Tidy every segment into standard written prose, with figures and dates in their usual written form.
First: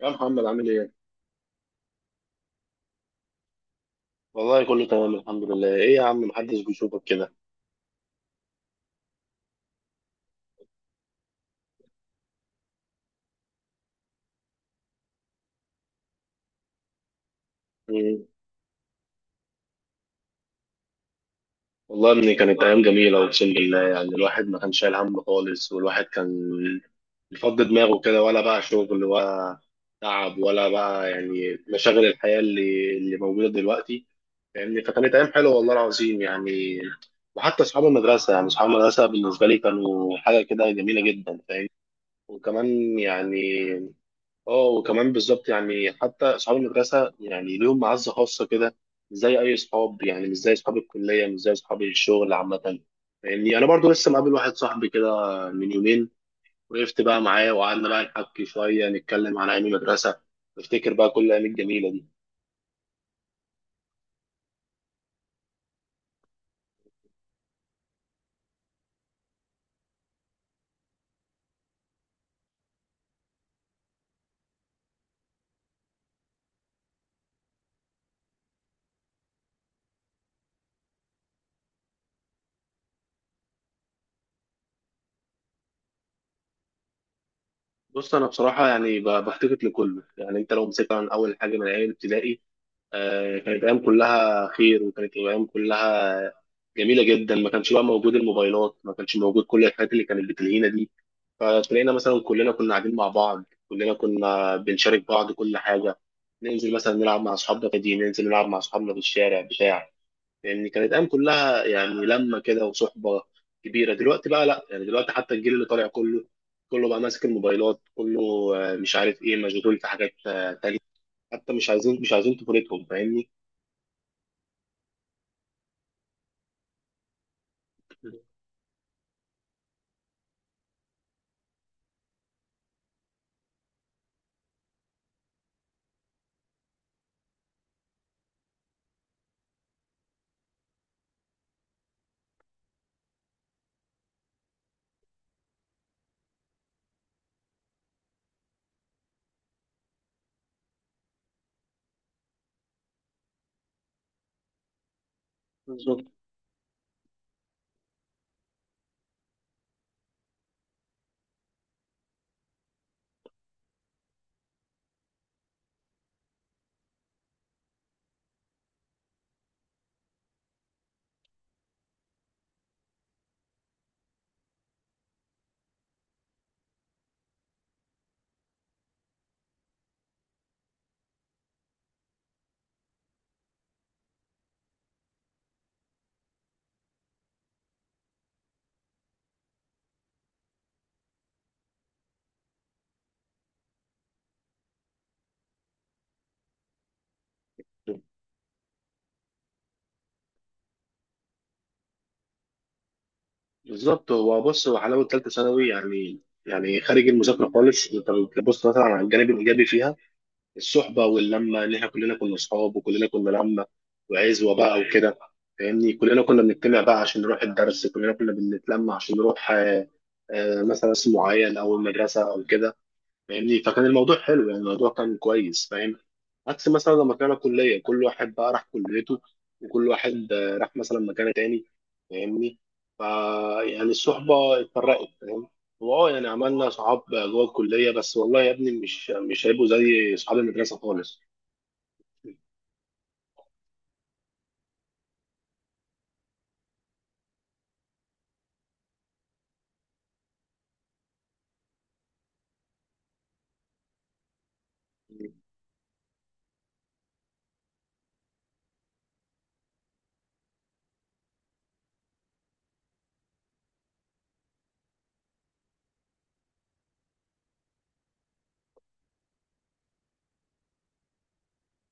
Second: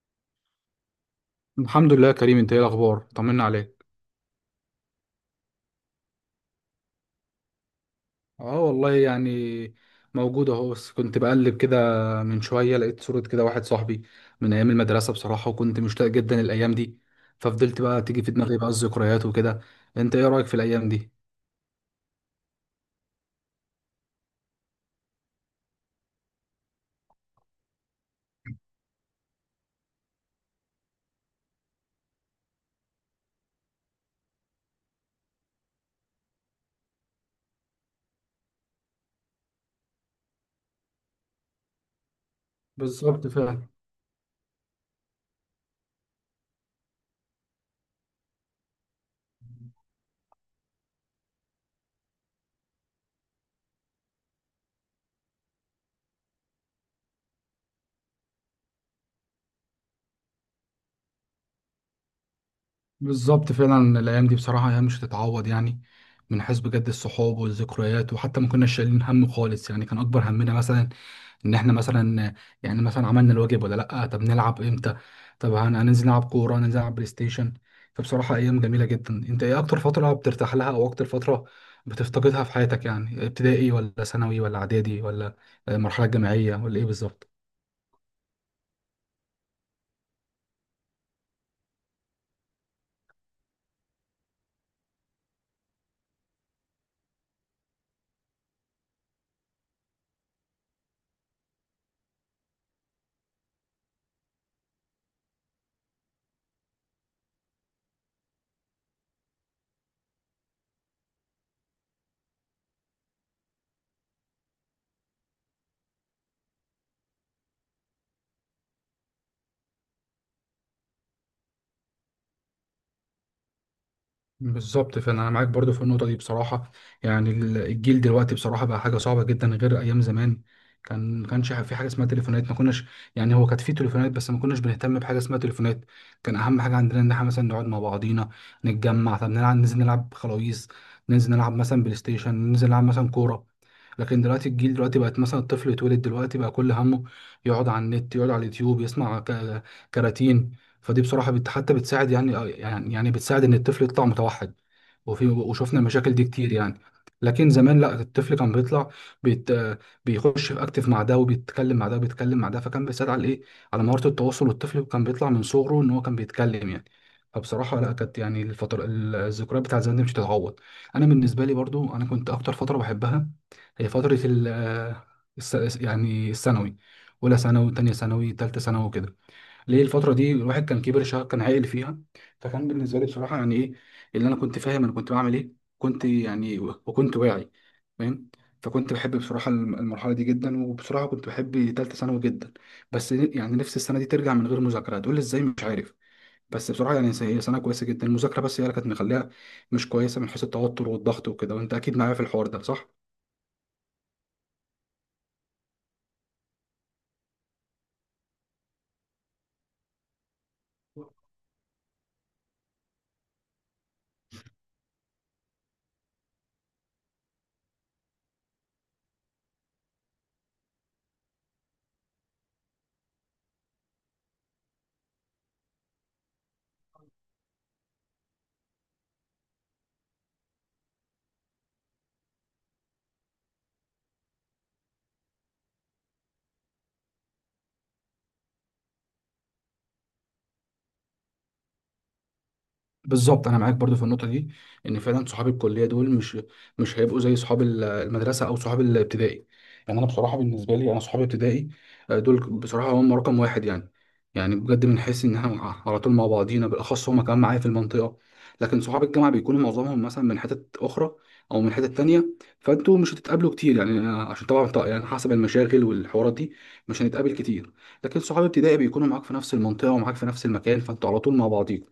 يا محمد عامل ايه؟ الحمد لله يا كريم، انت ايه الاخبار؟ طمنا عليك. والله كله تمام الحمد لله، ايه يا عم محدش بيشوفك كده؟ اه والله يعني موجود اهو، بس كنت بقلب كده. من شويه لقيت صوره كده واحد صاحبي من ايام المدرسه بصراحه، وكنت مشتاق جدا الايام دي. ففضلت بقى تيجي مم. في دماغي بقى الذكريات وكده. انت ايه رايك في الايام دي؟ والله يا ابني كانت ايام جميلة اقسم بالله يعني الواحد ما كانش شايل هم خالص والواحد كان بيفضي دماغه كده ولا بقى شغل ولا تعب ولا بقى يعني مشاغل الحياة اللي موجودة دلوقتي فاهمني، فكانت ايام حلوة والله العظيم يعني. وحتى اصحاب المدرسة، يعني اصحاب المدرسة بالنسبة لي كانوا حاجة كده جميلة جدا، فاهم؟ وكمان بالظبط يعني فعلا. اه وكمان بالظبط يعني حتى اصحاب المدرسه يعني ليهم معزه خاصه كده، مش زي اي اصحاب، يعني مش زي اصحاب الكليه مش زي اصحاب الشغل عامه. يعني انا برضو لسه مقابل واحد صاحبي كده من يومين، وقفت بقى معاه وقعدنا بقى نحكي شويه نتكلم عن ايام المدرسه، نفتكر بقى كل الايام الجميله دي. بالظبط فعلا، الايام دي بصراحه ايام مش هتتعوض يعني. من حيث بجد الصحاب والذكريات، وحتى ما كنا شايلين هم خالص يعني. كان اكبر همنا مثلا ان احنا مثلا يعني مثلا عملنا الواجب ولا لا، طب نلعب امتى، طب هننزل نلعب كوره، هننزل نلعب بلاي ستيشن. فبصراحه ايام جميله جدا. انت ايه اكتر فتره بترتاح لها، او اكتر فتره بتفتقدها في حياتك؟ يعني ابتدائي ولا ثانوي ولا اعدادي ولا مرحله جامعيه ولا ايه بالظبط؟ بص انا بصراحه يعني بفتقد لكله. يعني انت لو مسكت عن اول حاجه من ايام ابتدائي، كانت ايام كلها خير وكانت ايام كلها جميله جدا، ما كانش بقى موجود الموبايلات ما كانش موجود كل الحاجات اللي كانت بتلهينا دي، فتلاقينا مثلا كلنا كنا قاعدين مع بعض كلنا كنا بنشارك بعض كل حاجه. ننزل مثلا نلعب مع اصحابنا في دي، ننزل نلعب مع اصحابنا في الشارع بتاع، يعني كانت ايام كلها يعني لمه كده وصحبه كبيره. دلوقتي بقى لا، يعني دلوقتي حتى الجيل اللي طالع كله، كله بقى ماسك الموبايلات، كله مش عارف ايه، مشغول في حاجات تانية، حتى مش عايزين طفولتهم فاهمني. بالظبط، فانا معاك برضو في النقطه دي بصراحه. يعني الجيل دلوقتي بصراحه بقى حاجه صعبه جدا غير ايام زمان. ما كانش في حاجه اسمها تليفونات، ما كناش، يعني هو كانت في تليفونات بس ما كناش بنهتم بحاجه اسمها تليفونات. كان اهم حاجه عندنا ان احنا مثلا نقعد مع بعضينا، نتجمع، طب نلعب، ننزل نلعب خلاويص، ننزل نلعب مثلا بلاي ستيشن، ننزل نلعب مثلا كوره. لكن دلوقتي الجيل دلوقتي بقت مثلا الطفل يتولد دلوقتي بقى كل همه يقعد على النت، يقعد على اليوتيوب، يسمع كراتين. فدي بصراحه حتى بتساعد يعني بتساعد ان الطفل يطلع متوحد. وفي وشفنا بالظبط، المشاكل دي كتير يعني. لكن زمان لا، الطفل كان بيطلع بيت بيخش في اكتف مع ده، وبيتكلم مع ده، وبيتكلم مع ده، فكان بيساعد على ايه، على مهاره التواصل. والطفل كان بيطلع من صغره ان هو كان بيتكلم يعني. فبصراحه لا، كانت يعني الفتره الذكريات بتاعت زمان دي مش هتتعوض. انا بالنسبه لي برضو، انا كنت اكتر فتره بحبها هي فتره يعني الثانوي. اولى ثانوي، تانية ثانوي، تالتة ثانوي وكده. ليه الفترة دي؟ الواحد كان كبر شوية، كان عاقل فيها. فكان بالنسبة لي بصراحة يعني إيه اللي أنا كنت فاهم أنا كنت بعمل إيه، كنت يعني، وكنت واعي، فاهم. فكنت بحب بصراحة المرحلة دي جدا. وبصراحة كنت بحب تالتة ثانوي جدا. بس يعني نفس السنة دي ترجع من غير مذاكرة هتقول لي إزاي، مش عارف. بس بصراحة يعني هي سنة كويسة جدا، المذاكرة بس هي اللي كانت مخليها مش كويسة، من حيث التوتر والضغط وكده. وأنت أكيد معايا في الحوار ده، صح؟ بالظبط هو بص هو حلاوه ثالثه ثانوي يعني، يعني خارج المذاكره خالص، انت بتبص مثلا على الجانب الايجابي فيها، الصحبه واللمه ان احنا كلنا كنا اصحاب وكلنا كنا لمه وعزوه بقى وكده. فاهمني، كلنا كنا بنجتمع بقى عشان نروح الدرس، كلنا كنا بنتلمع عشان نروح مثلا اسم معين او المدرسه او كده فاهمني، فكان الموضوع حلو يعني الموضوع كان كويس فاهم. عكس مثلا لما كان كلية كل واحد بقى راح كليته، وكل واحد راح مثلا مكان تاني فاهمني، فا يعني الصحبة اتفرقت فاهم. واه يعني عملنا صحاب جوه الكلية، بس والله يا ابني مش هيبقوا زي صحاب المدرسة خالص. بالظبط انا معاك برضو في النقطه دي. ان فعلا صحاب الكليه دول مش هيبقوا زي صحاب المدرسه او صحاب الابتدائي. يعني انا بصراحه بالنسبه لي، انا صحابي ابتدائي دول بصراحه هم رقم واحد يعني. يعني بجد بنحس ان احنا على طول مع بعضينا، بالاخص هم كمان معايا في المنطقه. لكن صحاب الجامعه بيكونوا معظمهم مثلا من حتت اخرى او من حتت تانية. فانتوا مش هتتقابلوا كتير يعني، عشان طبعاً يعني حسب المشاغل والحوارات دي مش هنتقابل كتير. لكن صحاب ابتدائي بيكونوا معاك في نفس المنطقه ومعاك في نفس المكان، فانتوا على طول مع بعضيكم.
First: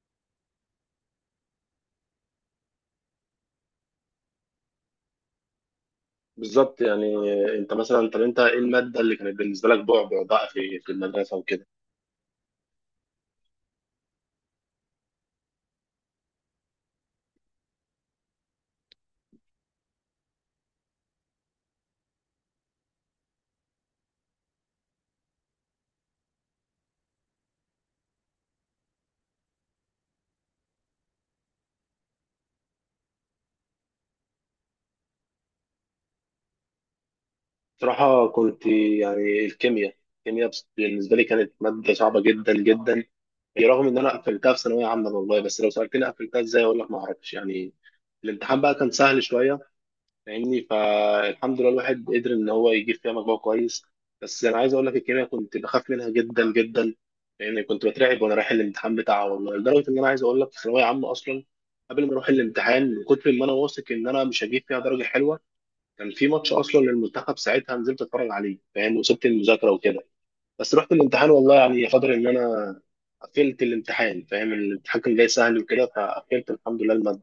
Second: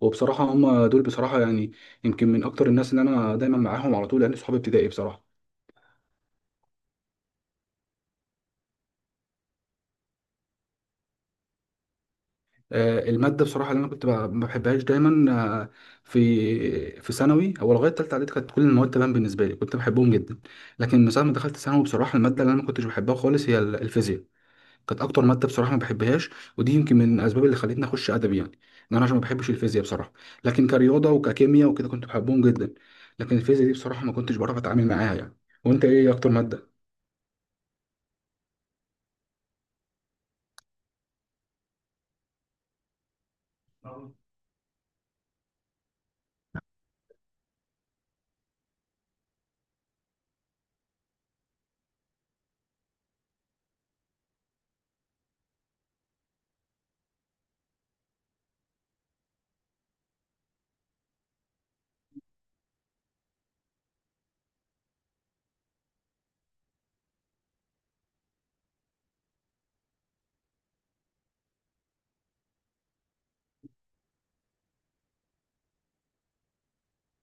وبصراحة هم دول بصراحة يعني يمكن من أكتر الناس اللي أنا دايما معاهم على طول، لأن صحابي ابتدائي بصراحة. بالظبط يعني انت مثلا، طب انت ايه المادة اللي كانت بالنسبة لك بعبع بقى في المدرسة وكده؟ المادة بصراحة اللي أنا كنت ما بحبهاش دايما، آه، في في ثانوي أو لغاية تالتة إعدادي كانت كل المواد تمام بالنسبة لي، كنت بحبهم جدا. لكن من ساعة ما دخلت ثانوي بصراحة المادة اللي أنا ما كنتش بحبها خالص هي الفيزياء. كانت أكتر مادة بصراحة ما بحبهاش. ودي يمكن من الأسباب اللي خلتني أخش أدبي يعني، إن أنا عشان ما بحبش الفيزياء بصراحة. لكن كرياضة وككيمياء وكده كنت بحبهم جدا. لكن الفيزياء دي بصراحة ما كنتش بعرف أتعامل معاها يعني. وأنت إيه أكتر مادة؟ صراحة كنت يعني الكيمياء بالنسبة لي كانت مادة صعبة جدا جدا، رغم إن أنا قفلتها في ثانوية عامة والله، بس لو سألتني قفلتها إزاي أقول لك ما أعرفش يعني. الامتحان بقى كان سهل شوية فاهمني، فالحمد لله الواحد قدر إن هو يجيب فيها مجموع كويس. بس أنا عايز أقول لك الكيمياء كنت بخاف منها جدا جدا، لأن كنت بترعب وأنا رايح الامتحان بتاعها والله، لدرجة إن أنا عايز أقول لك في ثانوية عامة أصلا قبل ما أروح الامتحان من كتر ما أنا واثق إن أنا مش هجيب فيها درجة حلوة، كان في ماتش اصلا للمنتخب ساعتها نزلت اتفرج عليه فاهم، وسبت المذاكره وكده. بس رحت الامتحان والله يعني قدر ان انا قفلت الامتحان فاهم، الامتحان كان جاي سهل وكده فقفلت الحمد لله الماده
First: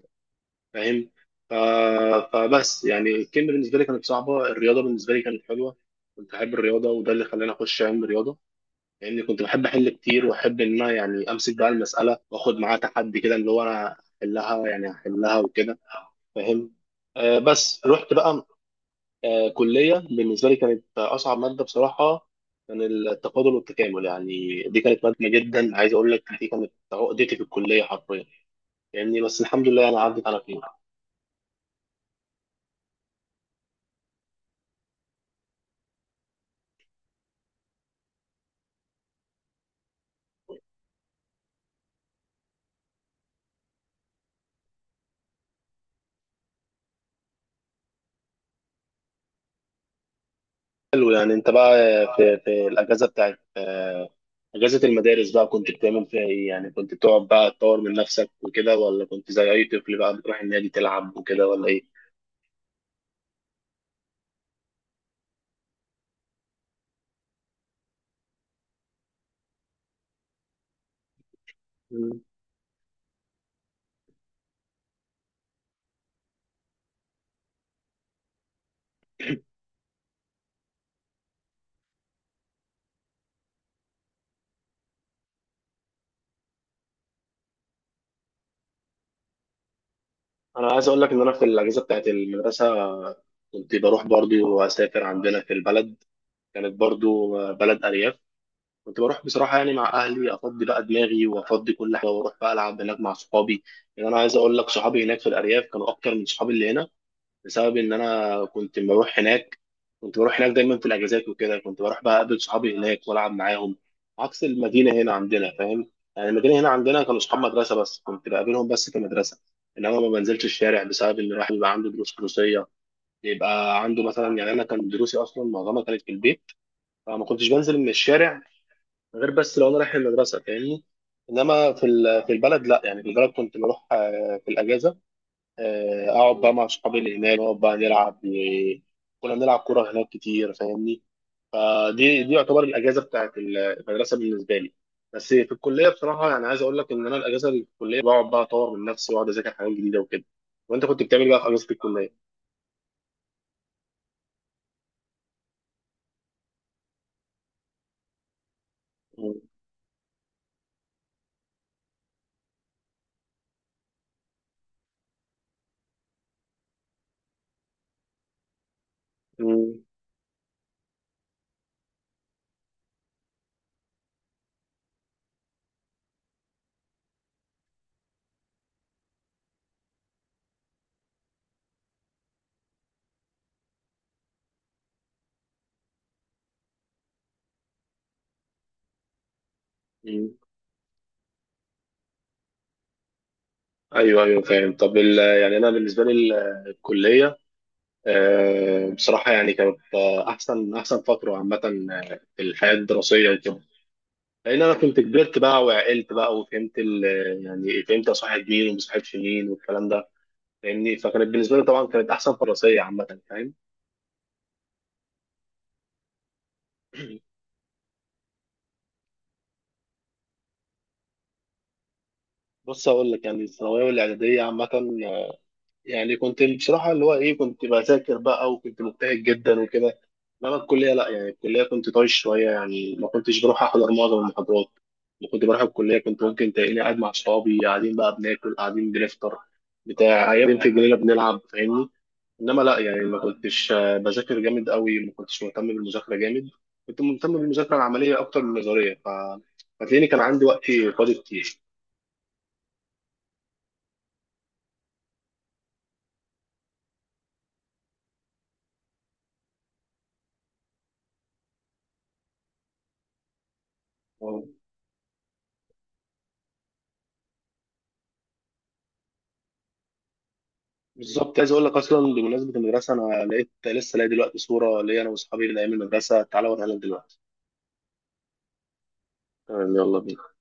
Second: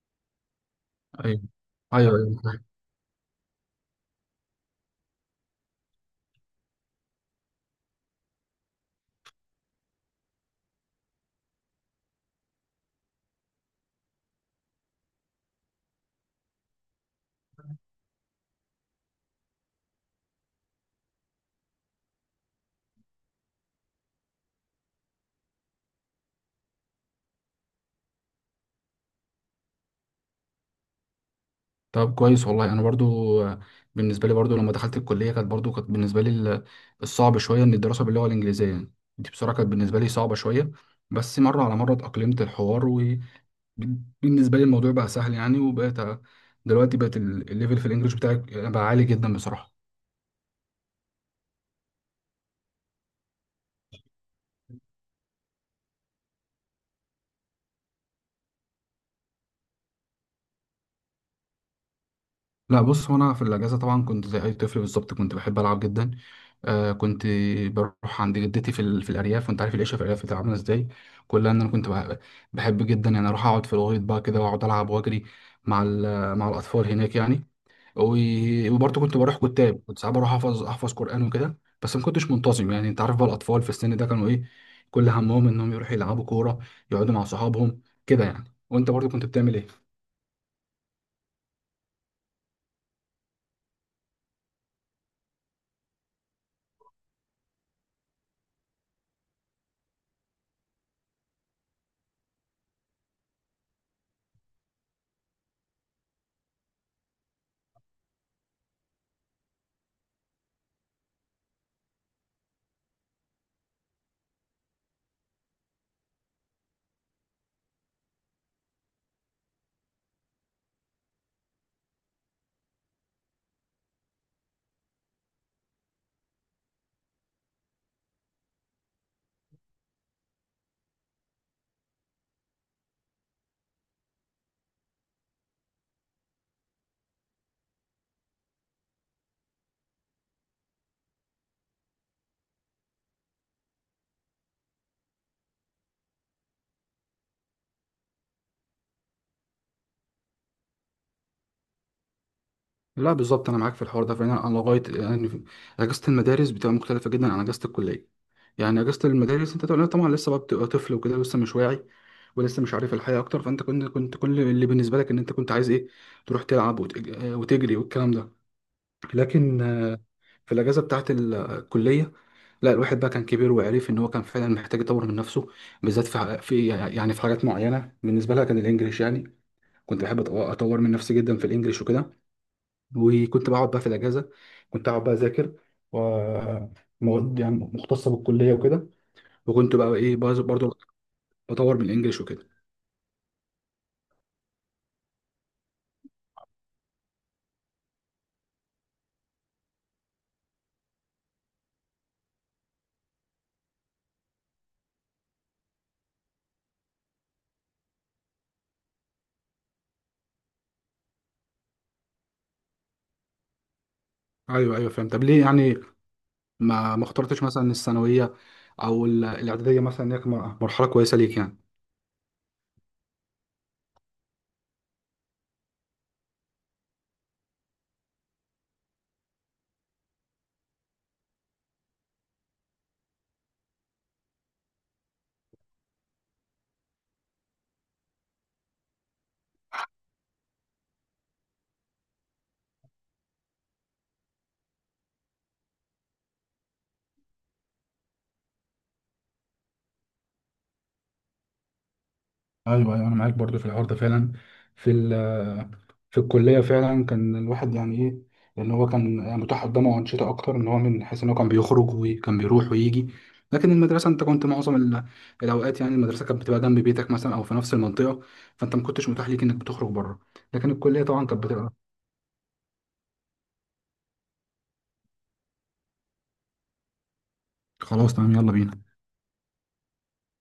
فاهم. ايوه ف... ايوه ايوه فاهم. فبس يعني الكيمياء بالنسبه لي كانت صعبه، الرياضه بالنسبه لي كانت حلوه، كنت احب الرياضه وده اللي خلاني اخش علم الرياضه، لان يعني كنت بحب احل كتير واحب ان انا يعني امسك بقى المساله واخد معاها تحدي كده اللي هو انا احلها يعني احلها وكده فاهم. آه بس رحت بقى كلية، بالنسبة لي كانت أصعب مادة بصراحة كان التفاضل والتكامل، يعني دي كانت مادة جدا، عايز أقول لك دي كانت عقدتي في الكلية حرفيا يعني، بس الحمد لله أنا عدت على خير. طب كويس والله. انا برضو بالنسبه لي برضو لما دخلت الكليه كانت برضو، كانت بالنسبه لي الصعب شويه ان الدراسه باللغه الانجليزيه يعني. دي بصراحه كانت بالنسبه لي صعبه شويه، بس مره على مره اتاقلمت الحوار. وبالنسبه لي الموضوع بقى سهل يعني. وبقيت دلوقتي بقت الليفل في الانجليش بتاعي بقى عالي جدا بصراحه. حلو، يعني أنت بقى في الأجازة بتاعت أجازة المدارس بقى كنت بتعمل فيها إيه؟ يعني كنت بتقعد بقى تطور من نفسك وكده، ولا كنت زي أي طفل بقى بتروح النادي تلعب وكده، ولا إيه؟ لا بص، هو انا في الاجازه طبعا كنت زي اي طفل بالظبط، كنت بحب العب جدا. كنت بروح عند جدتي في الارياف. وانت عارف العيشه في الارياف بتبقى عامله ازاي. كلها ان انا كنت مم. بحب جدا يعني اروح اقعد في الغيط بقى كده، واقعد العب واجري مع ال... مع الاطفال هناك يعني. و... وبرضه كنت بروح كتاب، كنت ساعات بروح احفظ قران وكده، بس ما كنتش منتظم يعني. انت عارف بقى الاطفال في السن ده كانوا ايه، كل همهم انهم يروحوا يلعبوا كوره، يقعدوا مع صحابهم كده يعني. وانت برضه كنت بتعمل ايه؟ أنا عايز أقول لك إن أنا في الأجازة بتاعت المدرسة كنت بروح برضو وأسافر عندنا في البلد، كانت برضو بلد أرياف، كنت بروح بصراحة يعني مع أهلي أفضي بقى دماغي وأفضي كل حاجة وأروح بقى ألعب هناك مع صحابي. يعني أنا عايز أقول لك صحابي هناك في الأرياف كانوا أكتر من صحابي اللي هنا، بسبب إن أنا كنت بروح هناك، كنت بروح هناك دايما في الأجازات وكده، كنت بروح بقى أقابل صحابي هناك وألعب معاهم عكس المدينة هنا عندنا فاهم. يعني المدينة هنا عندنا كانوا صحاب مدرسة بس، كنت بقابلهم بس في المدرسة، إنما ما بنزلش الشارع بسبب إن الواحد بيبقى عنده دروس دروسية، يبقى عنده مثلا، يعني أنا كان دروسي أصلا معظمها كانت في البيت، فما كنتش بنزل من الشارع غير بس لو انا رايح المدرسه فاهمني. انما في البلد لا، يعني في البلد كنت بروح في الاجازه، اقعد بقى مع اصحابي اللي هناك، نقعد بقى نلعب كنا بنلعب كوره هناك كتير فاهمني، فدي يعتبر الاجازه بتاعت المدرسه بالنسبه لي. بس في الكليه بصراحه يعني عايز اقول لك ان انا الاجازه اللي في الكليه بقعد بقى اطور من نفسي واقعد اذاكر حاجات جديده وكده. وانت كنت بتعمل إيه بقى في اجازه الكليه؟ لا بالظبط، انا معاك في الحوار ده فعلا. انا لغايه يعني اجازه المدارس بتبقى مختلفه جدا عن اجازه الكليه. يعني اجازه مم. المدارس انت طبعاً لسه بقى بتبقى طفل وكده، لسه مش واعي، ولسه مش عارف الحياه اكتر. فانت كنت كل اللي بالنسبه لك ان انت كنت عايز ايه تروح تلعب، وتجري والكلام ده. لكن مم. في الاجازه بتاعه الكليه لا، الواحد بقى كان كبير وعرف ان هو كان فعلا محتاج يطور من نفسه. بالذات في حاجات معينه بالنسبه لها كان الانجليش يعني. كنت بحب اطور من نفسي جدا في الانجليش وكده. وكنت بقعد بقى في الاجازه، كنت اقعد بقى اذاكر ومواد يعني مختصه بالكليه وكده. وكنت بقى ايه مم. برضو بطور من الانجليش وكده. ايوه ايوه فاهم. طب يعني انا بالنسبه لي الكليه بصراحة يعني كانت أحسن فترة عامة في الحياة الدراسية وكده، لأن أنا كنت كبرت بقى وعقلت بقى وفهمت يعني فهمت أصاحب مين وما أصاحبش مين والكلام ده فاهمني، فكانت بالنسبة لي طبعا كانت أحسن فترة دراسية عامة فاهم. ايوه ايوه فهمت. طب ليه يعني ما اخترتش مثلا الثانويه او الاعداديه مثلا، إن هي كانت مرحله كويسه ليك يعني؟ بص أقول لك، يعني الثانوية والإعدادية عامة يعني كنت بصراحة اللي هو إيه، كنت بذاكر بقى وكنت مجتهد جدا وكده. إنما الكلية لأ، يعني الكلية كنت طايش شوية يعني ما كنتش بروح أحضر معظم المحاضرات، ما كنت بروح الكلية، كنت ممكن تلاقيني قاعد مع أصحابي قاعدين بقى بناكل قاعدين بنفطر بتاع قاعدين في الجنينة بنلعب فاهمني. إنما لأ يعني ما كنتش بذاكر جامد قوي، ما كنتش مهتم بالمذاكرة جامد، كنت مهتم بالمذاكرة العملية أكتر من النظرية، فتلاقيني كان عندي وقت فاضي كتير. ايوه ايوه، انا معاك برضو في الحوار ده فعلا. في في الكليه فعلا كان الواحد يعني ايه، لان هو كان يعني متاح قدامه انشطه اكتر، ان هو من حيث ان هو كان بيخرج وكان بيروح ويجي. لكن المدرسه انت كنت معظم الاوقات، يعني المدرسه كانت بتبقى جنب بيتك مثلا او في نفس المنطقه، فانت ما كنتش متاح ليك انك بتخرج بره. لكن الكليه طبعا بالظبط، كانت عايز اقول لك بتبقى. اصلا بمناسبه المدرسه انا لقيت لسه لاقي دلوقتي صوره ليا انا واصحابي من ايام المدرسه، تعالى اوريها لك دلوقتي. خلاص تمام، يلا بينا. تمام يلا بينا.